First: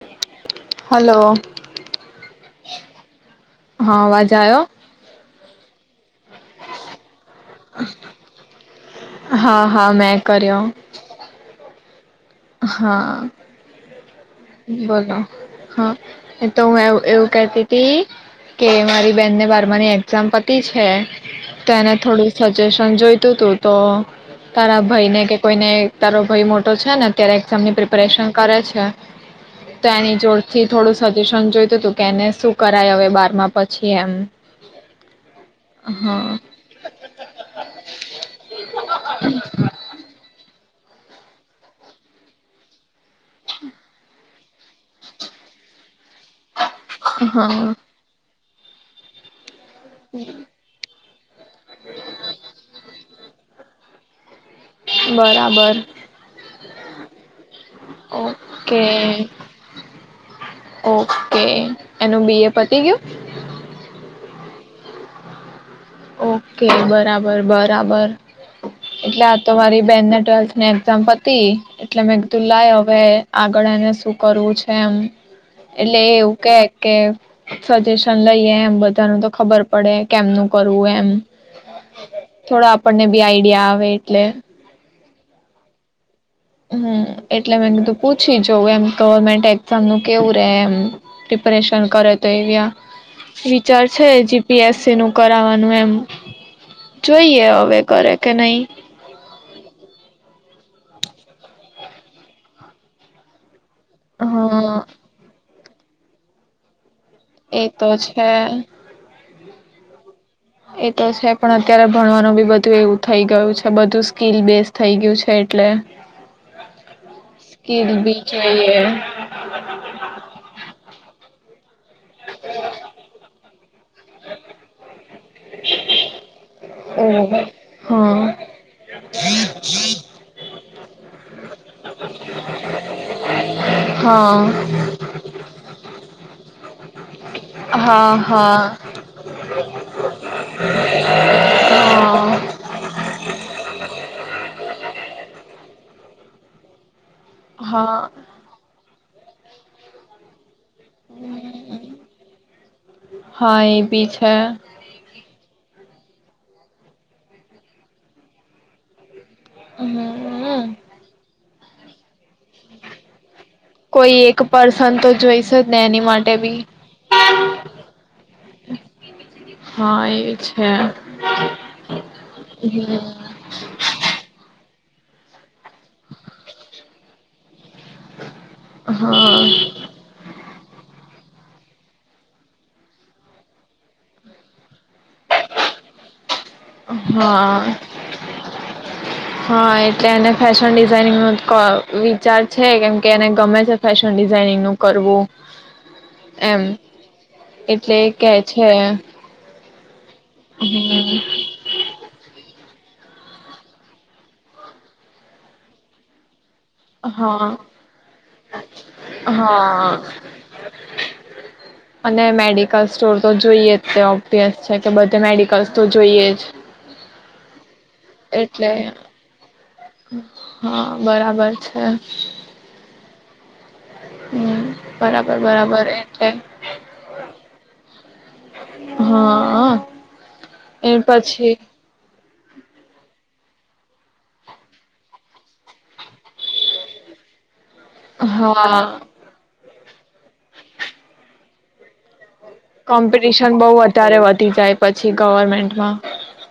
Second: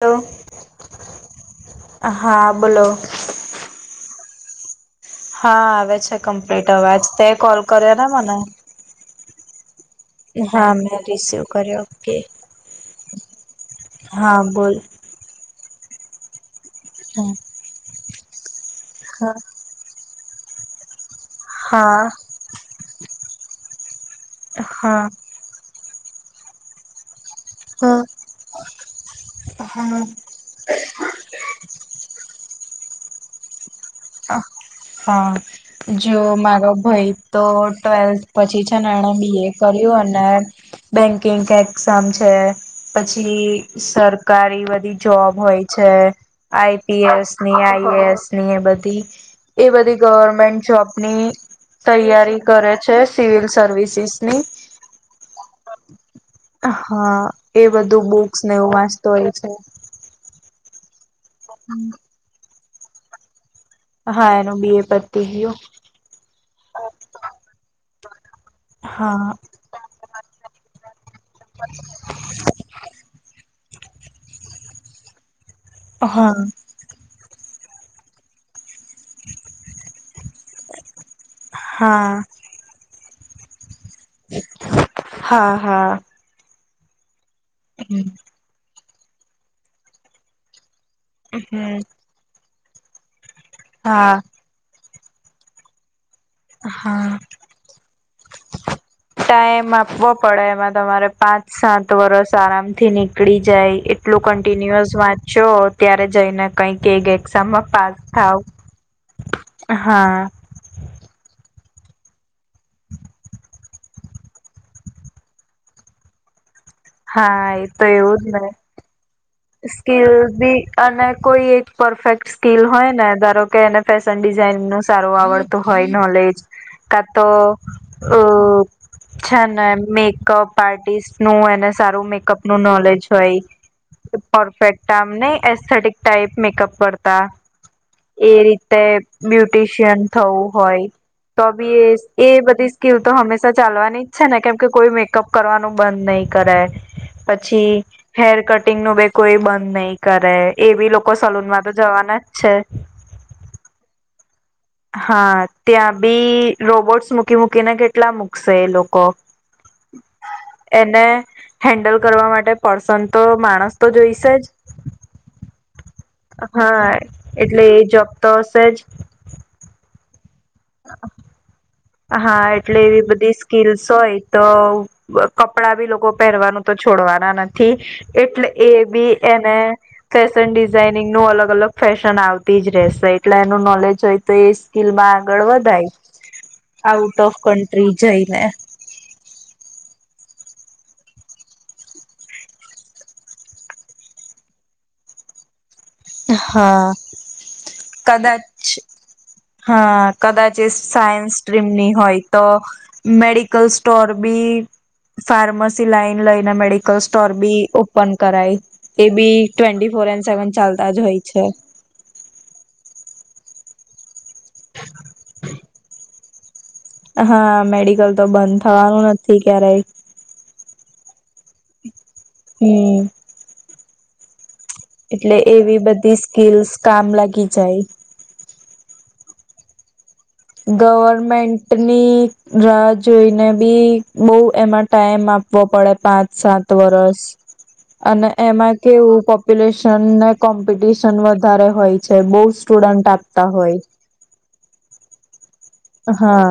Hello hello હા, બોલો. બ જાાો. હા આવે છે કમ્પ્લીટ અવાજ તે. કલ કરને મને. હા હા મેં કર્યો હા મેં રિસીવ કર્યો [inaudible] હા હા બોલ બોલો હા એ તો હું એવ એવું હા કતી હતી. કે મારી બેન ને બાર ની. સંપત્તિ છે. તેને હા થોડું સજેશન જોઈ. તો તો [inaudible] તારા હા ભાઈ ને કે કોઈને તારો ભાઈ મોટો છે ને. ત્યારે એક્ઝામની હા પ્રિપરેશન કરે છે. તો હા એની જોડ થી થોડું સજેશન જોઈ તું તુ કેને શું કરાય હવે બારમાં પછી? એમ હા જો હા મારો ભાઈ તો ટ્વેલ્થ પછી છે ને એણે બી એ કર્યું અને. બેંકિંગ એક્ઝામ છે. પછી સર સરકારી બધી જોબ હોય છે. આઈપીએસ હા ની આઈસ. ન બધ. હતી. એ બધી ગવર્મેન્ટ જોબની તૈયારી કરે છે. Civil services. બરાબર હા એ બધું બુક્સ ને એવું ઓકે વાંચતો હોય છે. ઓ એનું બી એ. પતી ગયુ હા એનું બી એ પતી ગયું. ઓકે બરાબર બરાબર. એટલે હા આ તો મારી બેનને ટ્વેલ્થ. ચંપત. એટલે મે કીધું લાય હવે ગળ ને શું કરવું છે એમ. એટલે એવું હા કે કે. સજેશન લઈએે એમ બધું. બતાનું તો ખબર પડે કેમનું. કરવું એમ હા થોડા. આપણને બી આઈડિયા આવે. એટલે. હા હા. હમ. એટલે મેં કીધું પૂછી જોઉં એમ. ગવર્મેન્ટ એકસામનું કેવું રહે એમ. હમ પ્રિપરેેશન કરત એયા. ફીચર છે હા જીપી એસસી નું. કરાવવાનું એમ. હા જોઈએ હવે કરે કે નહી. ટાઈમ આપવો પડે એમાં તમારે પાંચ સાત વરસ આરામથી નીકળી જાય. એટલું હા કન્ટિન્યુઅસ વાંચો. ત્યારે જઈ ને કઈક. કે એક એ એક્ઝામમાં તો પાસ છે થાવ. હા એ તો છે પણ અત્યારે ભણવાનું બી બધું એવું થઈ ગયું છે બધું સ્કીિલ બેઝ થઈ ગયું છે એટલે હા એ તો સ્કીલ એવું બી જ ને જોઈએ સ્કીલ બી અને કોઈ એક પરફેક્ટ સ્કીિલ હોય ને ધારો કે એને ફેશન ડિઝાઇન નું સારુ આવડ તો હોય નલેજ કા ઓ તો અ હા છે ને મેકઅપ આર્ટિસ્ટ નું એને સારું મેકઅપ નું નોલેજ હોય હા પરફેક્ટ આમને એસથેટીક ટાઈપ મેકઅપ કરતા હા એ રીતે હા બ્યુટિશિયન થવું હોય તો બીએ એ હા બધી સ્કીલ તો હંમેશા ચાલવાની જ છે ને કેમકે કોઈ મેકઅપ કરવાનું બંધ નહીિ કરાય હા પછી હા હેર કટ નું બે કોઈ બંધ નહીં કરે એ બી લોકો સલૂન માં તો જવાના જ છે હે હા ત્યાં બી રોબોટ્સ મૂકી મૂકીને કેટલા મૂકશે એ લોકો હમ હા એને [inaudible] હેન્ડલ કરવા માટે પર્સન તો માણસ તો કોઈ જોઈશે એક જ પર્સન તો જોઈશે જ ને એની માટે બી હા એટલે એ જબ તો હશે જ હા એ જ હે હા એટલે એવી બધી સ્કીલસ હોય તો કપડા બી લોકો પહેરવાનું તો છોડવાના નથી એટલે એ બી એને હા ફેશન ડિઝાઇન ની નો અલગ અલગ ફેશન આવતી જ રહેશે એટલે એનું નોલેજ હોય તો એ સ્કીલમાં આગળ વધાય. આઉટ ઓફ હા કન્ટ્રી જઈને. હા એટલે એને ફેશન ડિઝાઇનિંગ નું ક વિચાર છે કેમ કે એને ગમે છે ફેશન ડિઝાઇનિંગ નું કરવું. એમ. હા, એટલે કે છે. કદાચ હા. કદાચ એ હમ્મ. સાયન્સ સ્ટ્રીમ ની હોય. તો medical store B pharmacy line લઈ ના મેડિકલ સ્ટોર હા બી ઓપન કરાઈ તે બી હા ટ્વેન્ટી ફોર એન સેવેન ચાલ તાજ હોય છે. અને મેડિકલ સ્ટોર તો જોઈએ તો તેજ છે કે બધે મેડિકલ્સ તો જોઈએ જ હા મેડિકલ તો બંધ એટલે થવાનું નથી ક્યારેય હા બરાબર છે. હમ્મ. હમ્મ. એટલે એવી બધી સ્કીલ્સ કામ લાગી જાય. હાઅ. ગવર્મેન્ટની રાહ જોઈને ભી બહું એમાં ટાઈમ આપવો પડે પાંચ સાત વરસ અને હા એમાં કેવું પ સિલેશન ને કોમ્પિટિશન વધારે હોય છે બહુજ કોમ્પિટિશન બહુ વધારે વધી જાય પછી. ગવરમે હા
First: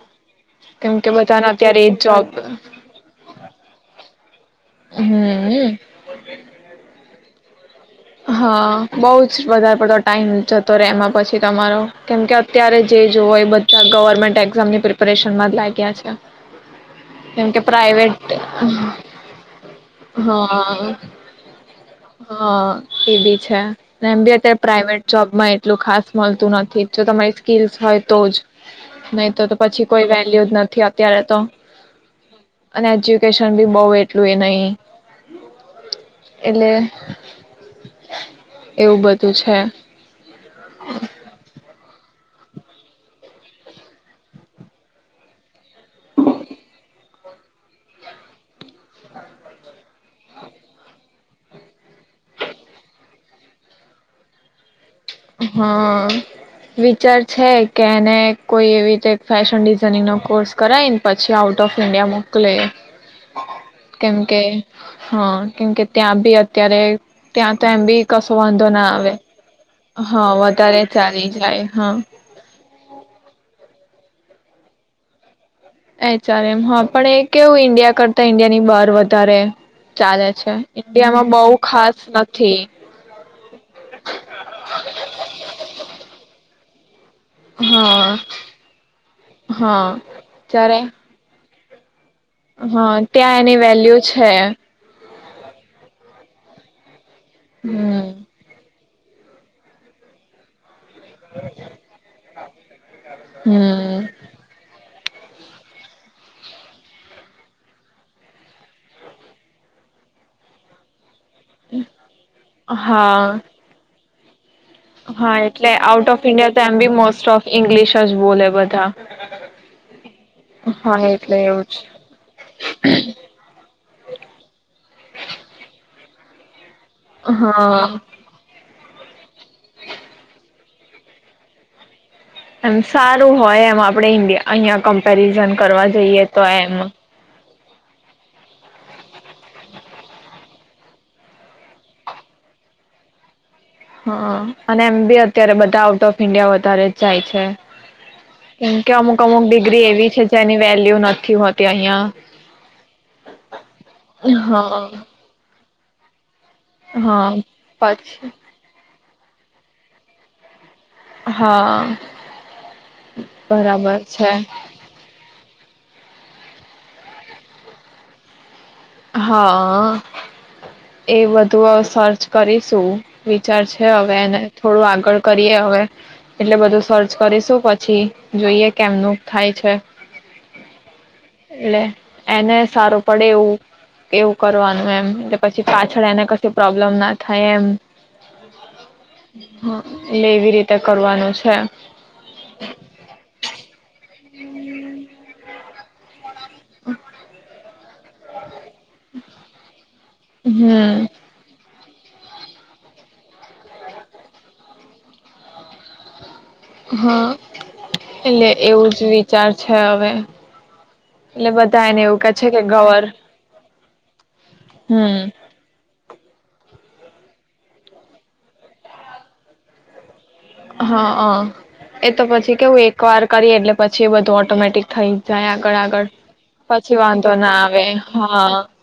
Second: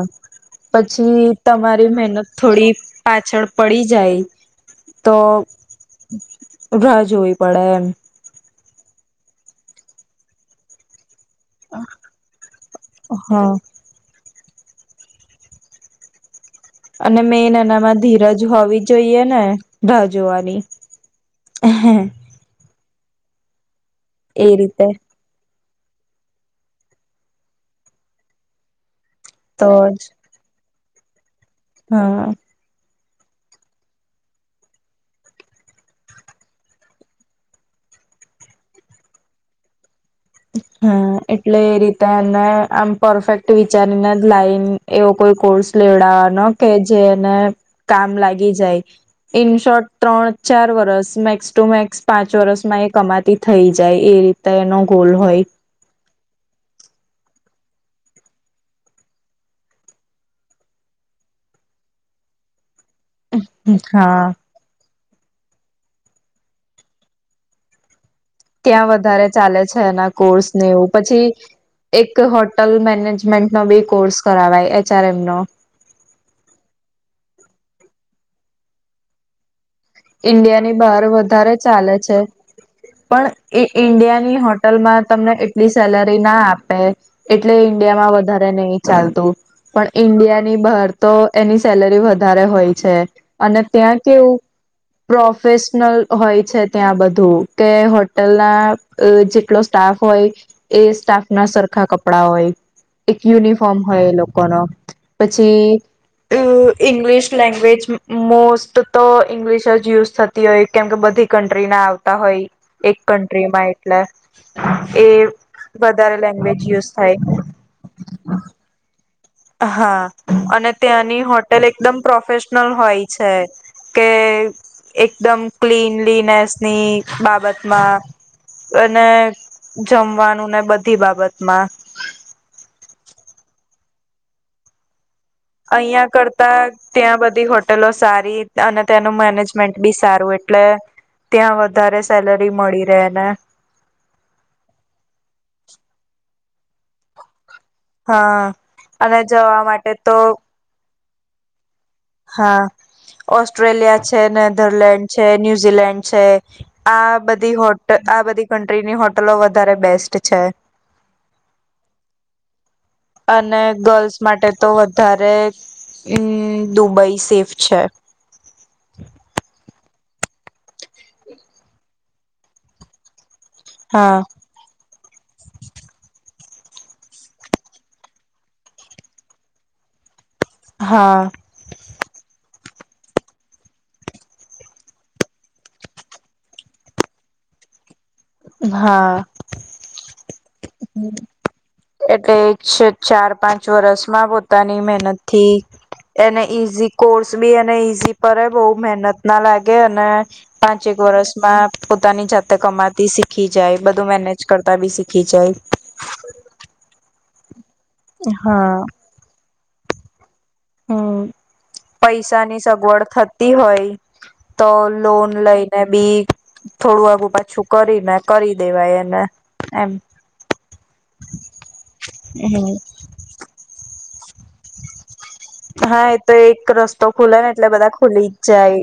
પછી બધાને અત્યારે એ તમારી જ મહેનત જોબ થોડી પાછળ પડી જાય તો હમ રાહ જોવી પડે એમ. હા, બહુજ વધારે પડતો ટાઈમ જતો રહેે એમાં પછ છી તમારો કેમ કે અત્યારે જે હા જોય બધા ગવર્મેન્ટ એક્ઝામ ની પ્રિપરેશન માં જ લાગ્યા છે. અને મેન કેમકે એનામાં પ્રાઇવેટ ધીરજ હોવી જોઈએ ને રાહ જોવાની હા એહે. હા એ ભી છે. એમ ભી આત્યારે પ્રાઈવેટ જોબમાં એ એટલું ખાસ મલતું નથી જો તમારી સ્કીલસ હોય તો જ નહી તર તો પછી કોઈ વેલ્યુ જ ન થી અત્યારે તો. હા એજ્યુકેશન ભી બોવ એટલું એ નહી એટલે એવું બધું છે હા એટલે એ રીતે ને આમ પરફેક્ટ વિચારીને જ લાઈન એવો કોઈ કોર્સ લેવડાવવાનો કે જે એને કામ લાગી જાય ઈન શોર્ટ ત્રણ ચાર વરસ મેક્સ ટુ મેક્સ પાંચ વરસમાં એ કમાતી થઈ જાય એ રીતે એ હ વિચાર છે કે એને કોઈ એવી રીતે ફેશન ડિઝાઇનિંગ નો કોર્સ કરાય ને પછી આઉટ ઓફ ઈન્ડિયા મોકલે કેમ હા કે હા કેમકે ત્યાં ભી અત્યારે ત્યાં તો એમ ભી ત્યાં વધારે ચાલે છે એના હા કોર્સ ને વધારે એવું પછી ચાલી જાય હા એક હોટલ મેનેજમેન્ટ નો બી કોર્ કોસ કરવાય એચ આર એમ નો. એચ આર એમ હા પણ એ કેવું ઈન્ડિયા કરતા ઇન્ડિયા ની બહાર વધારે. ચાલે છે ઈન્ડિયાની બહાર ઈન્ડિયામાં વધારે બહુ ચાલે ખાસ છે નથી પણ એ ઈન્ડિયાની હોટલમાં તમને એટલી સેલરી ના આપે. એટલે ઈન્ડિયામાં હા વધારે નહી ચાલતું હા પણ ઈન્ડિયા ની જ્યારે બહાર તો એની સેલરી વધ વધારે હોય હા છે ત્યાં એની અને વેલ્યુ ત્યાં છે કેવું પ્રોફેશનલ હોય છે ત્યાં બ તું કે હમ હોટેલ ના એ જેટલો સ્ટાફ હોય. એ સ્ટાફ ના સરખા કપડા હોય એક યુનિફોર્મ હમ હોય એ લોકોનો. પછી ઇંગ્લિશ લેંગ્વેજ મોસ્ટ તો ઇંગ્લિશ જ [inaudible] યુઝ થતી હોય કેમ કે બધી કન્ટ્રી ના આવતા હોય એક હા કન્ટ્રીમાં એટલે. એ હા એટલે આઉટ વધારે ઓફ ઇન્ડિયા લેંગ્વેજ તો એમ યુઝ બી થાય મોસ્ટ ઓફ ઇંગ્લિશ જ બોલે બધા. હા અને હા ત્યાંની એટલે હોટેલ એવું જ એકદમ પ્રોફેશનલ હોય છે કે એકદમ ક્લીન. ક્લીનસ. ની બાબતમાં હા અને જમવાનું ને બધી બાબતમાં. એમ સારું હોય એમ આપડે ઇન્ડિયા અ અહિયાં ક કમ્પેરિઝન કરવા જઈએ તો એમ. ટલો સારી અને તેનું મેનેજમેન્ટ બી સારું એટલે ત્યાં વધારે સેલરી મળી રહે ને. હા અને એમ બી અત્યારે બધા આઉટ ઓફ ઇન્ડિયા વધારે જ જાય છે. હા કેમ કે અને અમુક અમુક જવા ડિગ્રી માટે એવી તો છે જેની વેલ્યુ નથી હોતી અહિયાં હા ઓસ્ટ્રેલિયા છે હા નેધરલેન્ડ છે ન્યૂ ન્યઝીલેન્ડ છે. આ હા બધી હોટ આ પછી બધી કંન્ટ્રીની હોટ ટલો વધારે બેસ્ટ છે. હા. અને બરાબર ગર્લ્સ છે માટે તો વધારે ઇન દુબઈ સેફ છે. હા. એ બધું સર્ચ કરીશું. વિચાર છે હવે હા એને થોડું આગળ કરીએ હવે. એટલે બધું સર્ચ કરીશું પછી જોઈએ કેમનું થાય છે. હા એલે એને સારો પડે એવું એવું કરવાનું એમ, એટલે પછી પાછળ એને કશું પ્રોબ્લેમ ના થાય એમ હા હા એટ લેવી રીતે કરવાનું છે એટલે ચાર પાંચ વર્ષ માં પોતાની મહેનત થી એને ઈઝી કોર્સ બી એને ઈઝી પરે બહુ મહેનત ના લાગે અને પાંચેક હમ વરષમાં પોતાની જાતે કમાતી શીખી જાય બધું મેનેજ કરતા બી શીખ કી જઇ હા એટલે હા. એવું જ વિચાર છે હવે હમ એટલે બધા એને એવું કે છે પૈસાની કે સગવડ ગવર થતી હોય તો હમ લોન લઈને બી થોડું વાઘું પાછું કરીને કરી દેવાય એને એમ હા હ એ તો પછી કેવું હમ. એક વાર કરી એટલે પછી બધ તો ઓટોમેટિક થાય. જાય આગળ આગળ હા એ તો એક પછી રસ્તો વાંધો ખુલે ને ના એટલે આવે બધા ખુલી જ હા જાય.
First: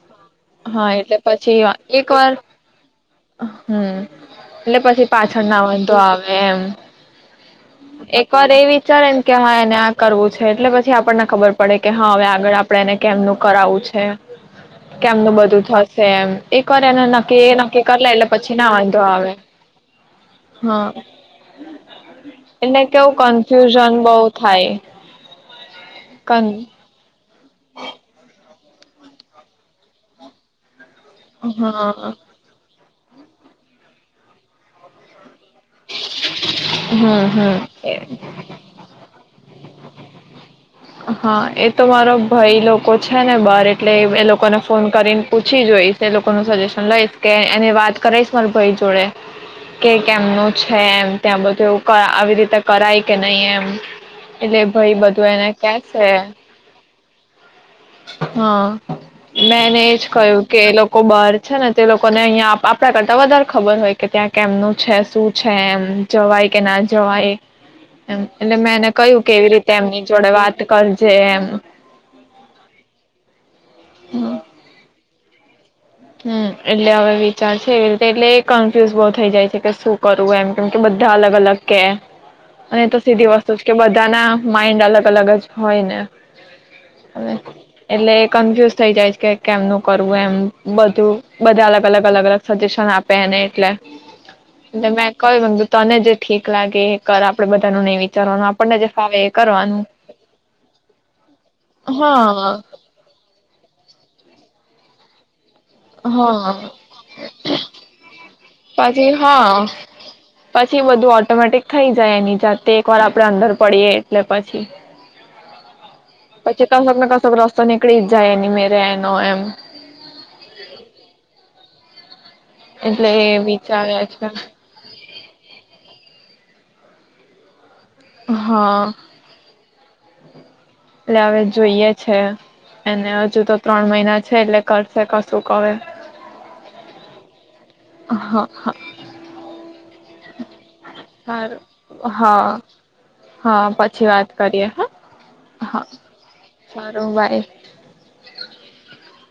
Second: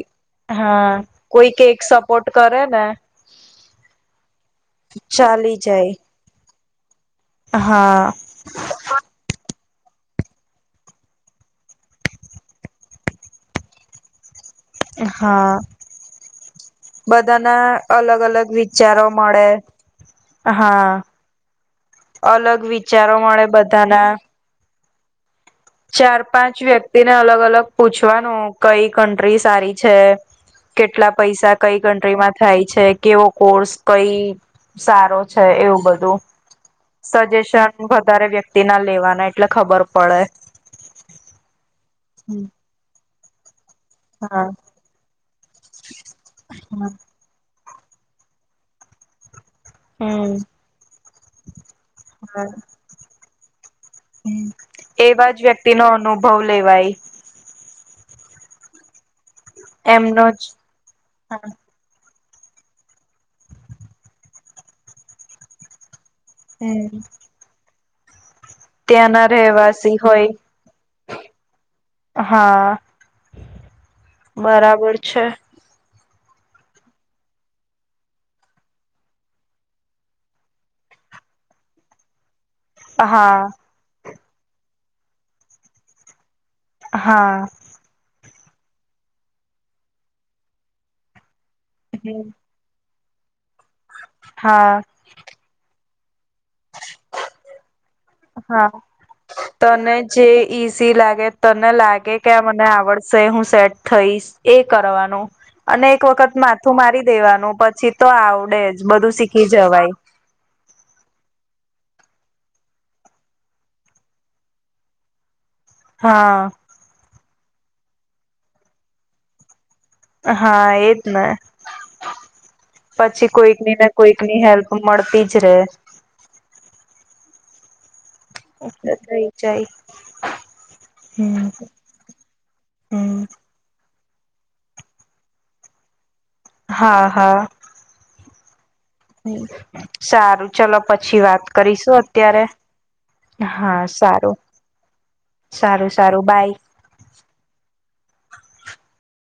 હા એટલે કોઈક પછી એક સપોર્ટ વાર કરે ને હમ એટલે પછી પાછળ ચાલી ના જાય. વાંધો આવે એમ હા એક વાર એ વિચારે ને કે હ એને કરવું છે એટલે પછી આપણને ખબર પડે કે હા હવે આગળ આપડણે એને કેમનું કરાવવું છે. કેમનું હા. બધું થશે એમ એ કરેને નક્કી એ બધાના નક્કી કર લ અલગ એટલે અલગ પછી ના વાંધો વિચારો આવે મળે હા- [unintelligible] અલગ એટલે વિચારો કેવું મળે કન્ફ્યુઝન બધાના બહ થાય. ચાર કન પાંચ વ્યક્તિને અલગ અલગ પૂછવાનું. કઈ કન્ટ્રી સારી છે. કેટલા પૈસા કઈ હા કન્ટ્રીમાં થાય છે. કેવો કોર્સ કઈ સારો છે. એવું બધું હમ સજેશન હમ વધારે વ્યક્તિ ના લેવાના એટલે ખબર પડે. હા એ તો મારો ભાઈ લોકો ઓછા ને બારે એટલે એ હા લોકોને ફોન કરીને પૂછી જોઈશ એ લોકોનું સજેશન લઈશ કે એને વાત કરીશ. મર ભાઈ જોડે. કે કે હમ કેમનું એમ ત્યાં બધું એઇ ક આવી રીતે કરાય કે કે નહી એમ. હમ્મ એટલે ભાઈ બધું એવા જ એને વ્યક્તિ નો કેશે અનુભવ લેવાય. હા. મેં એને એજ એમનો કહ્યું જ કે એ લોકો બાર હા છે ને તે લોક કોને અહીંયા આપણા કરતા વધારે ખબર હોય કે ત્યાં કેમનું છે શું. છે એમ. જવાય કે ના હમ જવાય એ. [inaudible] એટલે મેં એને કહ્યું ત્યાંના કેવી રીતે રહેવાસી એમની હોય જોડે વાત કરજે એમ. હા હમ બરાબર છ છે. હમ એટલે હવે વિચાર છે એવી રીતે એટલે કન્ફ્યુઝ બહુ થઇ જાય છે કે શું કરવું એમ કેમ કે બધા અલગ અલગ કે. અને તો સીધી હા વસ્તુ જ કે બધાના માઈન્ડ અલગ અલગ જ હોય ને. હવે હા એલે. કન્ફ્યુઝ થઈ જાય છે કે કેમનું કરવું એમ. બધું. બધા અલગ અલગ અલગ હમ અલગ સજેશન આપ પહેને. ટલે હા લે મેં કએ વંદુ તને જે ઠીક લાગે એ કર આપડે બ હા તને જે ઈઝી લાગે તને લાગે કે આ હા મને આવડશે હું સેટ થઈશ એ કરવા નું. અને એક વખત હા માથું મારી દેવાનું પછી તો આવ પછી હા પછી બધું ઓટોમેટિક એ થઈ જાય એની જાતે એક વાર આપડે અંદર પડીએ એટલે પછી. હા પછી તો હું [inaudible] સો નીકળી ઈજા એની મેરે એનો એમ. હા એજને. એટલે એ પછી કોઈક ની ને વિચારે કોઈક છે ની હેલ્પ મળતી જરે હા, થઈ જાય એટલે હવે હમ જોઈએ છે એને હમ હજુ તો ત્રણ મહિના છે એટલે કરશે કશુંક હવે. હા, હા. હ, હ. એવું, સારું ચલો. પછી વાત કરીશું હારું અત્યારે હા હા પછી વાત કરીએ હા હા સારું સારું બાય સારું બાય.